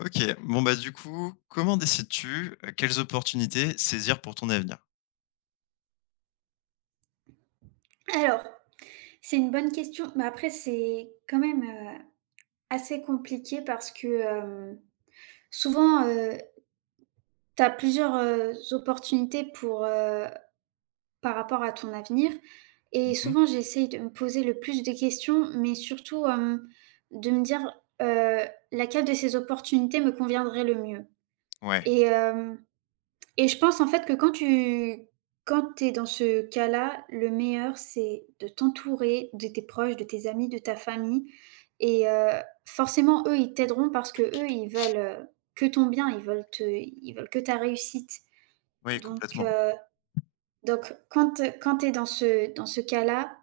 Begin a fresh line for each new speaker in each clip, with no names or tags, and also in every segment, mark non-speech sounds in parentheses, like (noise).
OK. Bon, bah, du coup, comment décides-tu, quelles opportunités saisir pour ton avenir?
Alors, c'est une bonne question, mais après c'est quand même, assez compliqué parce que, souvent, tu as plusieurs, opportunités pour, par rapport à ton avenir, et
Mmh.
souvent j'essaye de me poser le plus de questions, mais surtout, de me dire, heu, laquelle de ces opportunités me conviendrait le mieux
Ouais,
et hem Et je pense en fait que quand tu es dans ce cas-là, le meilleur c'est de t'entourer de tes proches, de tes amis, de ta famille et forcément eux, ils t'aideront parce que eux ils veulent, que ton bien, ils veulent te ils veulent que ta réussite.
oui,
Donc
complètement.
heu, donc quand tu es dans ce cas-là,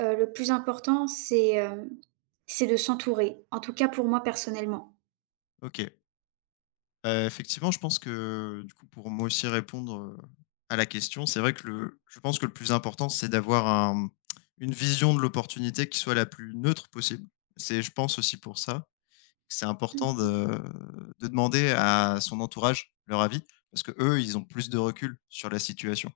le plus important c'est, c'est de s'entourer. En tout cas pour moi personnellement.
OK. Effectivement, je pense que, du coup, pour moi aussi répondre, à la question, c'est vrai que le je pense que le plus important, c'est d'avoir un une vision de l'opportunité qui soit la plus neutre possible. C'est je pense aussi pour ça, que c'est important
Mmh.
de demander à son entourage leur avis parce que eux ils ont plus de recul sur la situation.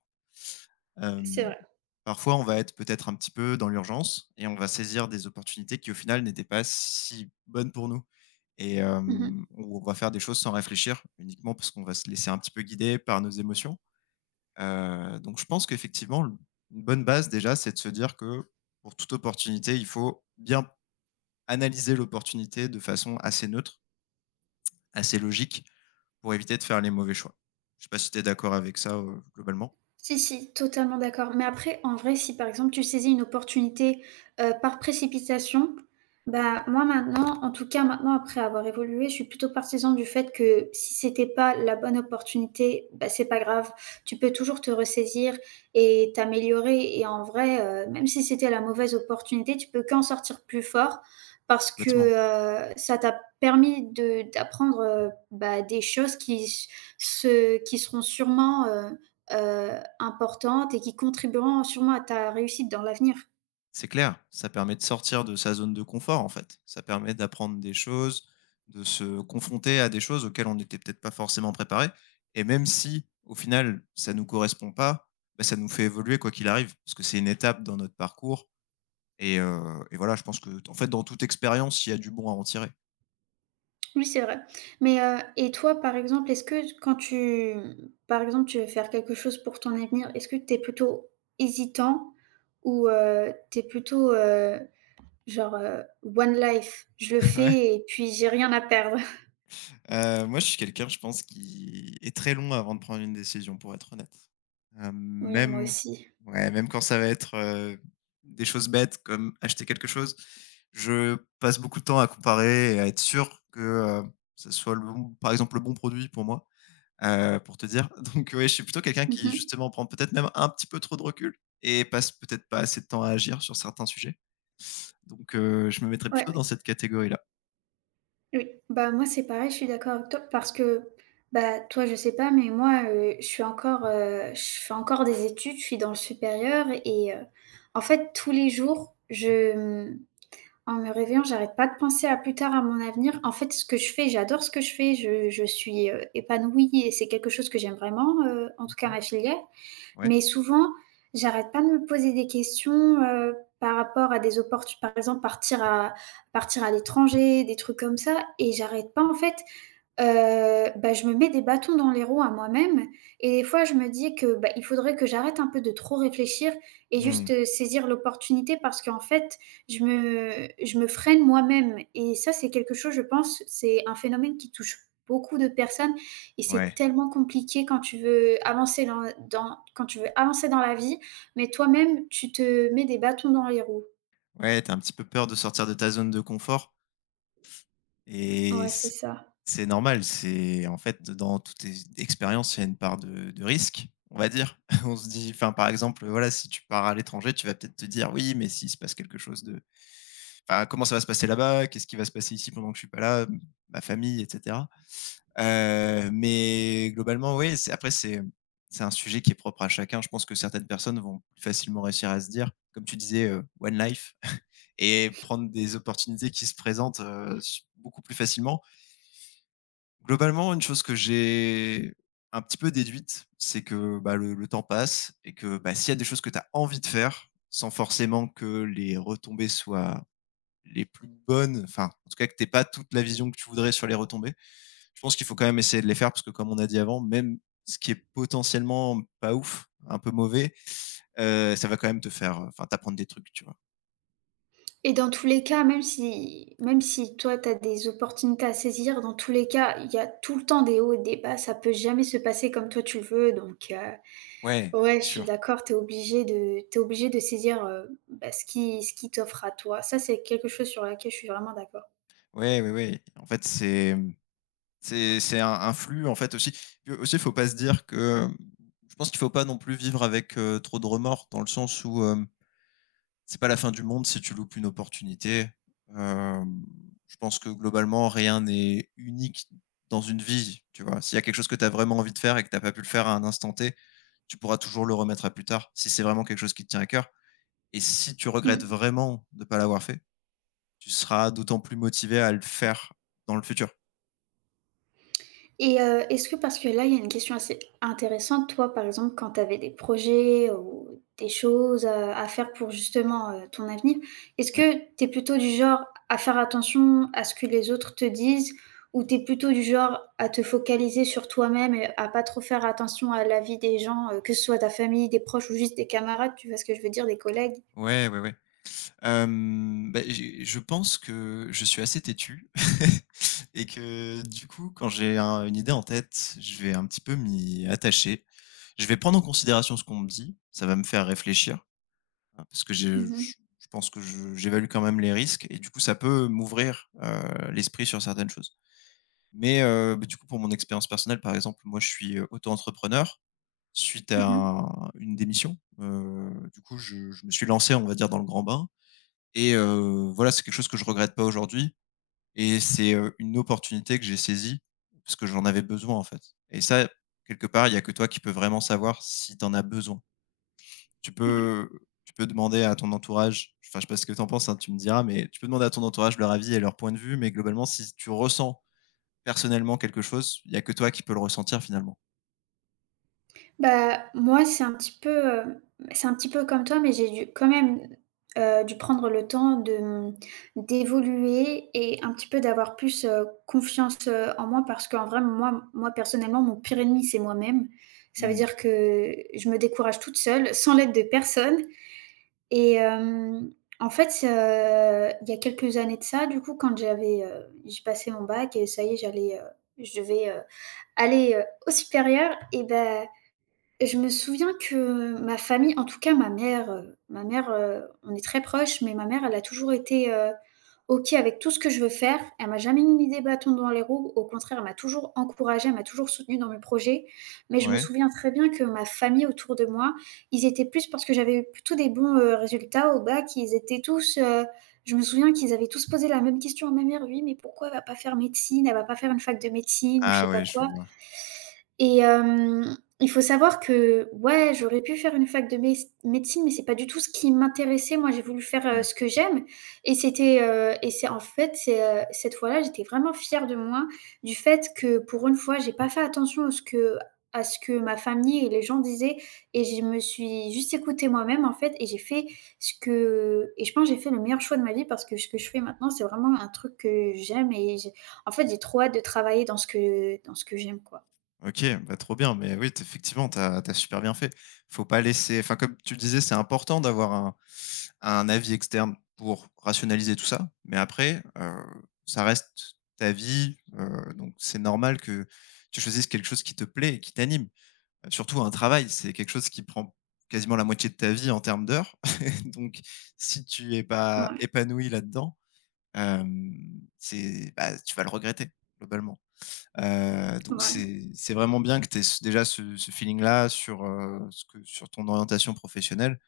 C'est
Hem
vrai.
Parfois, on va être peut-être un petit peu dans l'urgence et on va saisir des opportunités qui, au final, n'étaient pas si bonnes pour nous. Et
Mmh.
on va faire des choses sans réfléchir, uniquement parce qu'on va se laisser un petit peu guider par nos émotions. Donc je pense qu'effectivement, l une bonne base déjà, c'est de se dire que pour toute opportunité, il faut bien analyser l'opportunité de façon assez neutre, assez logique, pour éviter de faire les mauvais choix. Je sais pas si tu es d'accord avec ça, globalement?
Si, si, totalement d'accord. Mais après, en vrai, si par exemple tu saisis une opportunité, par précipitation, bah, moi maintenant, en tout cas maintenant après avoir évolué, je suis plutôt partisan du fait que si c'était pas la bonne opportunité, bah, c'est pas grave. Tu peux toujours te ressaisir et t'améliorer et en vrai, même si c'était la mauvaise opportunité, tu peux qu'en sortir plus fort parce que,
Complètement,
ça t'a permis de d'apprendre, bah, des choses qui s se qui seront sûrement, heu, importantes et qui contribueront sûrement à ta réussite dans l'avenir.
c'est clair. Ça permet de sortir de sa zone de confort, en fait. Ça permet d'apprendre des choses, de se confronter à des choses auxquelles on n'était peut-être pas forcément préparé. Et même si, au final, ça nous correspond pas, bah, ça nous fait évoluer quoi qu'il arrive, parce que c'est une étape dans notre parcours. Et voilà, je pense que, en fait, dans toute expérience, il y a du bon à en tirer.
Oui, c'est vrai. Mais, et toi, par exemple, est-ce que quand tu par exemple, tu veux faire quelque chose pour ton avenir, est-ce que tu es plutôt hésitant ou, tu es plutôt, genre, «One life, je le
(laughs) Ouais.
fais et puis j'ai rien à perdre»? (laughs)
Moi, je suis quelqu'un, je pense, qui est très long avant de prendre une décision, pour être honnête.
Oui, moi
Même
aussi.
Ouais, même quand ça va être, des choses bêtes comme acheter quelque chose, je passe beaucoup de temps à comparer et à être sûr que, ce soit le bon par exemple, le bon produit pour moi, pour te dire. (laughs) Donc ouais, je suis plutôt quelqu'un qui,
Mmh.
justement, prend peut-être même un petit peu trop de recul et passe peut-être pas assez de temps à agir sur certains sujets. Donc je me mettrais
Ouais.
plutôt dans cette catégorie-là.
Oui, bah, moi, c'est pareil, je suis d'accord avec toi parce que, bah, toi, je sais pas, mais moi, je suis encore, je fais encore des études, je suis dans le supérieur et en fait, tous les jours, en me réveillant, j'arrête pas de penser à plus tard, à mon avenir. En fait, ce que je fais, j'adore ce que je fais, je suis, épanouie et c'est quelque chose que j'aime vraiment, en tout cas
Mmh.
ma filière.
Ouais.
Mais souvent, j'arrête pas de me poser des questions, par rapport à des opportunités, par exemple, partir à l'étranger, des trucs comme ça et j'arrête pas, en fait. Bah, je me mets des bâtons dans les roues à moi-même et des fois je me dis que, bah, il faudrait que j'arrête un peu de trop réfléchir et
Mmh.
juste, saisir l'opportunité parce qu'en fait, je me freine moi-même et ça, c'est quelque chose, je pense, c'est un phénomène qui touche beaucoup de personnes et c'est
Ouais.
tellement compliqué quand tu veux avancer dans la vie, mais toi-même, tu te mets des bâtons dans les roues.
Ouais, t'as un petit peu peur de sortir de ta zone de confort. Et
Ouais, c'est
c
ça.
c'est normal, c'est en fait, dans toutes ex expérience, il y a une part de risque, on va dire. (laughs) On se dit enfin, par exemple, voilà, si tu pars à l'étranger, tu vas peut-être te dire: «Oui, mais s'il se passe quelque chose de enfin, comment ça va se passer là-bas? Qu'est-ce qui va se passer ici pendant que je suis pas là? Mmh, ma famille?» et cetera. Mais globalement, oui, c'est un sujet qui est propre à chacun. Je pense que certaines personnes vont plus facilement réussir à se dire, comme tu disais, «One life» (laughs) et prendre des opportunités qui se présentent, beaucoup plus facilement. Globalement, une chose que j'ai un petit peu déduite, c'est que, bah, le temps passe et que, bah, s'il y a des choses que tu as envie de faire, sans forcément que les retombées soient les plus bonnes, enfin, en tout cas que tu pas toute la vision que tu voudrais sur les retombées, je pense qu'il faut quand même essayer de les faire parce que comme on a dit avant, même ce qui est potentiellement pas ouf, un peu mauvais, ça va quand même te faire, enfin, t'apprendre des trucs, tu vois?
Et dans tous les cas, même si toi tu as des opportunités à saisir, dans tous les cas, il y a tout le temps des hauts et des bas, ça peut jamais se passer comme toi tu le veux, donc
Ouais.
ouais,
C'est
je suis
sûr.
d'accord, tu es obligé de saisir, bah, ce qui t'offre à toi. Ça, c'est quelque chose sur laquelle je suis vraiment d'accord.
Ouais, ouais, ouais. En fait, c'est un flux, en fait, aussi. Puis aussi, faut pas se dire que je pense qu'il faut pas non plus vivre avec, trop de remords dans le sens où, c'est pas la fin du monde si tu loupes une opportunité. Hem, je pense que globalement, rien n'est unique dans une vie, tu vois? S'il y a quelque chose que tu as vraiment envie de faire et que t'as pas pu le faire à un instant T, tu pourras toujours le remettre à plus tard, si c'est vraiment quelque chose qui te tient à cœur et si tu
Mmh.
regrettes vraiment de pas l'avoir fait, tu seras d'autant plus motivé à le faire dans le futur.
Et est-ce que parce que là, il y a une question assez intéressante, toi, par exemple, quand tu avais des projets ou des choses, à faire pour justement, ton avenir, est-ce
Ouais.
que tu es plutôt du genre à faire attention à ce que les autres te disent? Ou tu es plutôt du genre à te focaliser sur toi-même et à pas trop faire attention à l'avis des gens, que ce soit ta famille, des proches ou juste des camarades, tu vois ce que je veux dire, des collègues?
Ouais, ouais, ouais. Bah, j'ai je pense que je suis assez têtu (laughs) et que du coup, quand j'ai un une idée en tête, je vais un petit peu m'y attacher. Je vais prendre en considération ce qu'on me dit, ça va me faire réfléchir, hein, parce que je
Mmh mh.
je je pense que je j'évalue quand même les risques et du coup, ça peut m'ouvrir, l'esprit sur certaines choses. Mais bah, du coup, pour mon expérience personnelle, par exemple, moi, je suis, auto-entrepreneur suite à
Mmh.
une démission. Du coup, je me suis lancé, on va dire, dans le grand bain et voilà, c'est quelque chose que je regrette pas aujourd'hui et c'est, une opportunité que j'ai saisie parce que j'en avais besoin, en fait et ça, quelque part, il y a que toi qui peux vraiment savoir si tu en as besoin. Tu
Ouais.
peux Tu peux demander à ton entourage, enfin, je sais pas ce que tu en penses, hein, tu me diras, mais tu peux demander à ton entourage leur avis et leur point de vue, mais globalement, si tu ressens personnellement quelque chose, il y a que toi qui peux le ressentir, finalement.
Bah, moi, c'est un petit peu, c'est un petit peu comme toi, mais j'ai dû quand même, dû prendre le temps d'évoluer et un petit peu d'avoir plus, confiance, en moi parce qu'en vrai, moi, personnellement, mon pire ennemi, c'est moi-même. Ça veut
Mmh.
dire que je me décourage toute seule, sans l'aide de personne et en fait, il y a quelques années de ça, du coup, quand j'avais, j'ai passé mon bac et ça y est, j'allais, je devais, aller, au supérieur et ben je me souviens que ma famille, en tout cas ma mère, on est très proches, mais ma mère, elle a toujours été, OK avec tout ce que je veux faire. Elle m'a jamais mis des bâtons dans les roues. Au contraire, elle m'a toujours encouragée, elle m'a toujours soutenue dans mes projets. Mais je me
Ouais.
souviens très bien que ma famille autour de moi, ils étaient plus parce que j'avais eu plutôt des bons, résultats au bac, ils étaient tous, je me souviens qu'ils avaient tous posé la même question à ma mère: «Oui, mais pourquoi elle va pas faire médecine? Elle va pas faire une fac de médecine ou je sais
Ah
pas
ouais, je
quoi».
vois.
Et il faut savoir que, ouais, j'aurais pu faire une fac de médecine, mais c'est pas du tout ce qui m'intéressait. Moi, j'ai voulu faire, ce que j'aime et et c'est en fait, c'est, cette fois-là, j'étais vraiment fière de moi, du fait que, pour une fois, j'ai pas fait attention à ce que ma famille et les gens disaient et je me suis juste écoutée moi-même, en fait, et j'ai fait ce que et je pense que j'ai fait le meilleur choix de ma vie parce que ce que je fais maintenant, c'est vraiment un truc que j'aime et j'ai en fait, j'ai trop hâte de travailler dans ce que j'aime, quoi.
OK, bah, trop bien, mais oui, t effectivement, t'as as super bien fait. Faut pas laisser enfin, comme tu le disais, c'est important d'avoir un avis externe pour rationaliser tout ça, mais après, ça reste ta vie, donc c'est normal que tu choisisses quelque chose qui te plaît et qui t'anime. Surtout un travail, c'est quelque chose qui prend quasiment la moitié de ta vie en termes d'heures, (laughs) donc si tu es pas
Ouais.
épanoui là-dedans, hem, c'est bah, tu vas le regretter globalement. Donc
Ouais,
c'est vraiment bien que tu aies déjà ce feeling-là sur, ce que sur ton orientation professionnelle,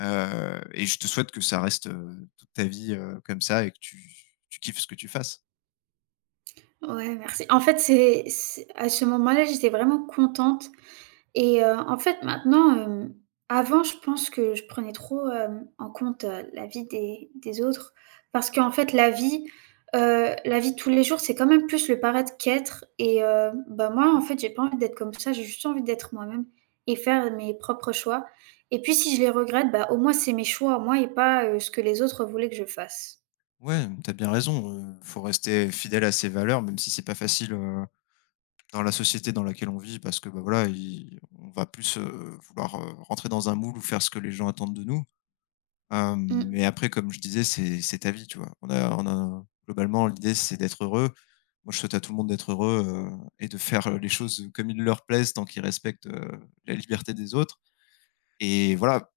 et je te souhaite que ça reste, toute ta vie, comme ça et que tu kiffes ce que tu fasses.
ouais, merci. En fait, c'est à ce moment-là, j'étais vraiment contente et en fait, maintenant, avant, je pense que je prenais trop, en compte, la vie des autres parce qu'en fait, la vie de tous les jours, c'est quand même plus le paraître qu'être et bah, moi, en fait, j'ai pas envie d'être comme ça. J'ai juste envie d'être moi-même et faire mes propres choix et puis si je les regrette, bah, au moins, c'est mes choix à moi et pas, ce que les autres voulaient que je fasse.
Ouais, t'as bien raison, faut rester fidèle à ses valeurs, même si c'est pas facile, dans la société dans laquelle on vit parce que, bah, voilà, i on va plus, vouloir, rentrer dans un moule ou faire ce que les gens attendent de nous. Hem,
Mmh.
mais après, comme je disais, c'est ta vie, tu vois? On a globalement, l'idée, c'est d'être heureux. Moi, je souhaite à tout le monde d'être heureux, et de faire, les choses, comme il leur plaise tant qu'ils respectent, la liberté des autres et voilà,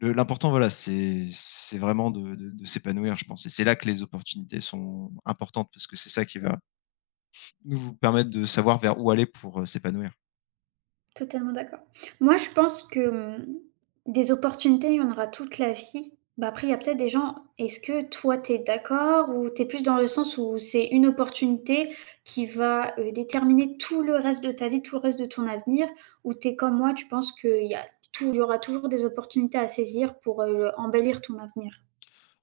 le l'important, voilà, c'est vraiment de s'épanouir, je pense et c'est là que les opportunités sont importantes parce que c'est ça qui va nous permettre de savoir vers où aller pour, s'épanouir.
Totalement d'accord. Moi, je pense que, mmh, des opportunités, il y en aura toute la vie. Bah, après, il y a peut-être des gens, est-ce que toi, tu es d'accord ou tu es plus dans le sens où c'est une opportunité qui va, déterminer tout le reste de ta vie, tout le reste de ton avenir? Ou tu es comme moi, tu penses qu'il y a il y aura toujours des opportunités à saisir pour, embellir ton avenir?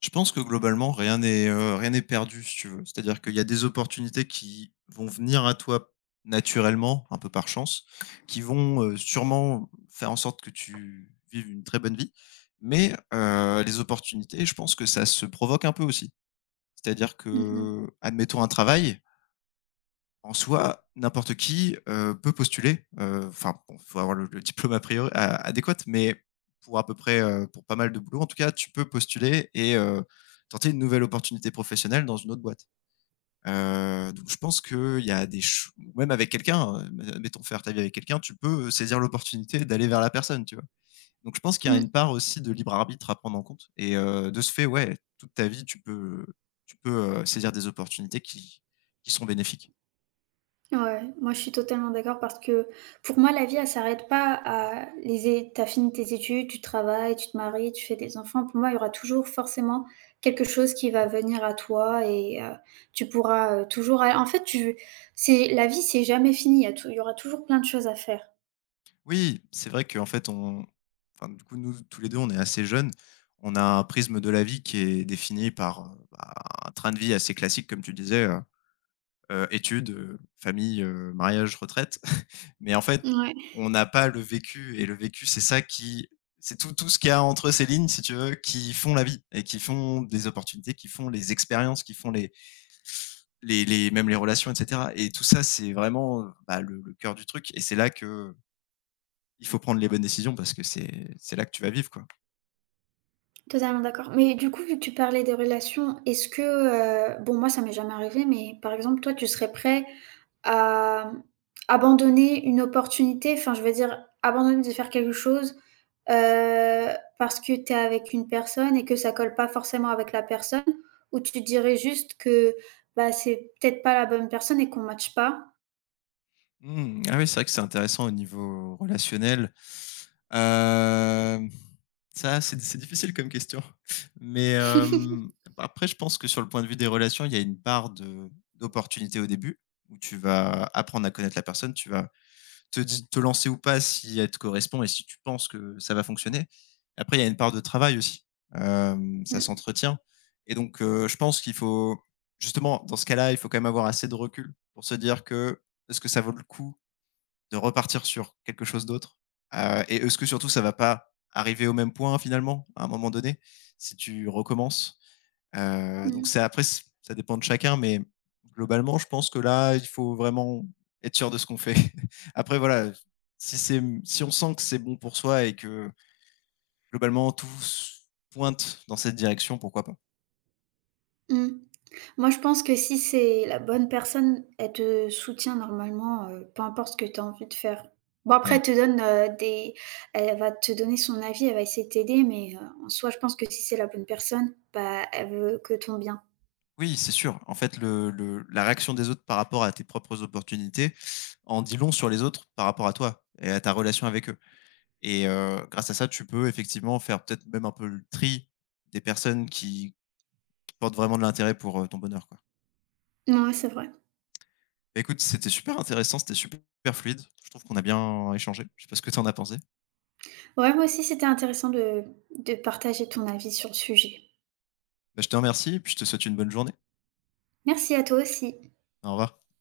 Je pense que globalement, rien n'est perdu si tu veux. C'est-à-dire qu'il y a des opportunités qui vont venir à toi naturellement, un peu par chance, qui vont, sûrement faire en sorte que tu vives une très bonne vie. Mais, les opportunités, je pense que ça se provoque un peu aussi. C'est-à-dire
Mmh.
que, admettons un travail en soi, n'importe qui, peut postuler, enfin bon, faut avoir le (laughs) diplôme a priori a adéquat, mais pour à peu près, pour pas mal de boulot. En tout cas, tu peux postuler et tenter une nouvelle opportunité professionnelle dans une autre boîte. Donc je pense qu'il y a des ch ou même avec quelqu'un, mettons faire ta vie avec quelqu'un, tu peux, saisir l'opportunité d'aller vers la personne, tu vois? Donc je pense qu'il y a
Mmh.
une part aussi de libre arbitre à prendre en compte et de ce fait, ouais, toute ta vie, tu peux, saisir des opportunités qui sont bénéfiques.
Ouais, moi je suis totalement d'accord parce que pour moi la vie elle s'arrête pas à les é tu fini tes études, tu travailles, tu te maries, tu fais des enfants. Pour moi, il y aura toujours forcément quelque chose qui va venir à toi et tu pourras, toujours en fait tu c'est la vie, c'est jamais fini, il y a tou il y aura toujours plein de choses à faire.
Oui, c'est vrai qu'en fait, on enfin, du coup, nous, tous les 2, on est assez jeunes. On a un prisme de la vie qui est défini par, bah, un train de vie assez classique, comme tu disais, études, famille, mariage, retraite. (laughs) Mais en fait,
Ouais.
on n'a pas le vécu et le vécu, c'est ça qui c'est tout ce qu'il y a entre ces lignes, si tu veux, qui font la vie et qui font des opportunités, qui font les expériences, qui font les même les relations et cetera et tout ça, c'est vraiment, bah, le cœur du truc et c'est là que il faut prendre les bonnes décisions parce que c'est là que tu vas vivre, quoi.
Totalement d'accord. Mais du coup, vu que tu parlais des relations, est-ce que, bon moi ça m'est jamais arrivé, mais par exemple toi tu serais prêt à, abandonner une opportunité, enfin je veux dire abandonner de faire quelque chose, heu, parce que tu es avec une personne et que ça colle pas forcément avec la personne? Ou tu dirais juste que, bah, c'est peut-être pas la bonne personne et qu'on matche pas?
Mmh, ah oui, c'est vrai que c'est intéressant au niveau relationnel. Hem, Ça, c'est difficile comme question, mais
(laughs)
après, je pense que sur le point de vue des relations, il y a une part de d'opportunité au début où tu vas apprendre à connaître la personne, tu vas te, di- te lancer ou pas si elle te correspond et si tu penses que ça va fonctionner. Après, il y a une part de travail aussi. Ça
Mmh,
s'entretient. Et donc, je pense qu'il faut, justement, dans ce cas-là, il faut quand même avoir assez de recul pour se dire que est-ce que ça vaut le coup de repartir sur quelque chose d'autre. Et est-ce que surtout, ça va pas arriver au même point finalement, à un moment donné, si tu recommences. Donc
mmh,
c'est après c ça dépend de chacun, mais globalement, je pense que là, il faut vraiment être sûr de ce qu'on fait. (laughs) Après voilà, si on sent que c'est bon pour soi et que globalement tout s pointe dans cette direction, pourquoi pas?
mmh. Moi, je pense que si c'est la bonne personne, elle te soutient normalement, peu importe ce que tu as envie de faire. Bon après,
Ouais.
elle te donne, des elle va te donner son avis, elle va essayer de t'aider, mais, en soi, je pense que si c'est la bonne personne, bah, elle veut que ton bien.
Oui, c'est sûr. En fait, le la réaction des autres par rapport à tes propres opportunités en dit long sur les autres par rapport à toi et à ta relation avec eux et grâce à ça, tu peux effectivement faire peut-être même un peu le tri des personnes qui portent vraiment de l'intérêt pour, ton bonheur, quoi.
Mouais, c'est vrai.
Bah, écoute, c'était super intéressant, c'était super fluide. Je trouve qu'on a bien échangé. Je sais pas ce que tu en as pensé.
Ouais, moi aussi, c'était intéressant de partager ton avis sur le sujet.
Bah, je te remercie et puis je te souhaite une bonne journée.
Merci à toi aussi.
Au revoir.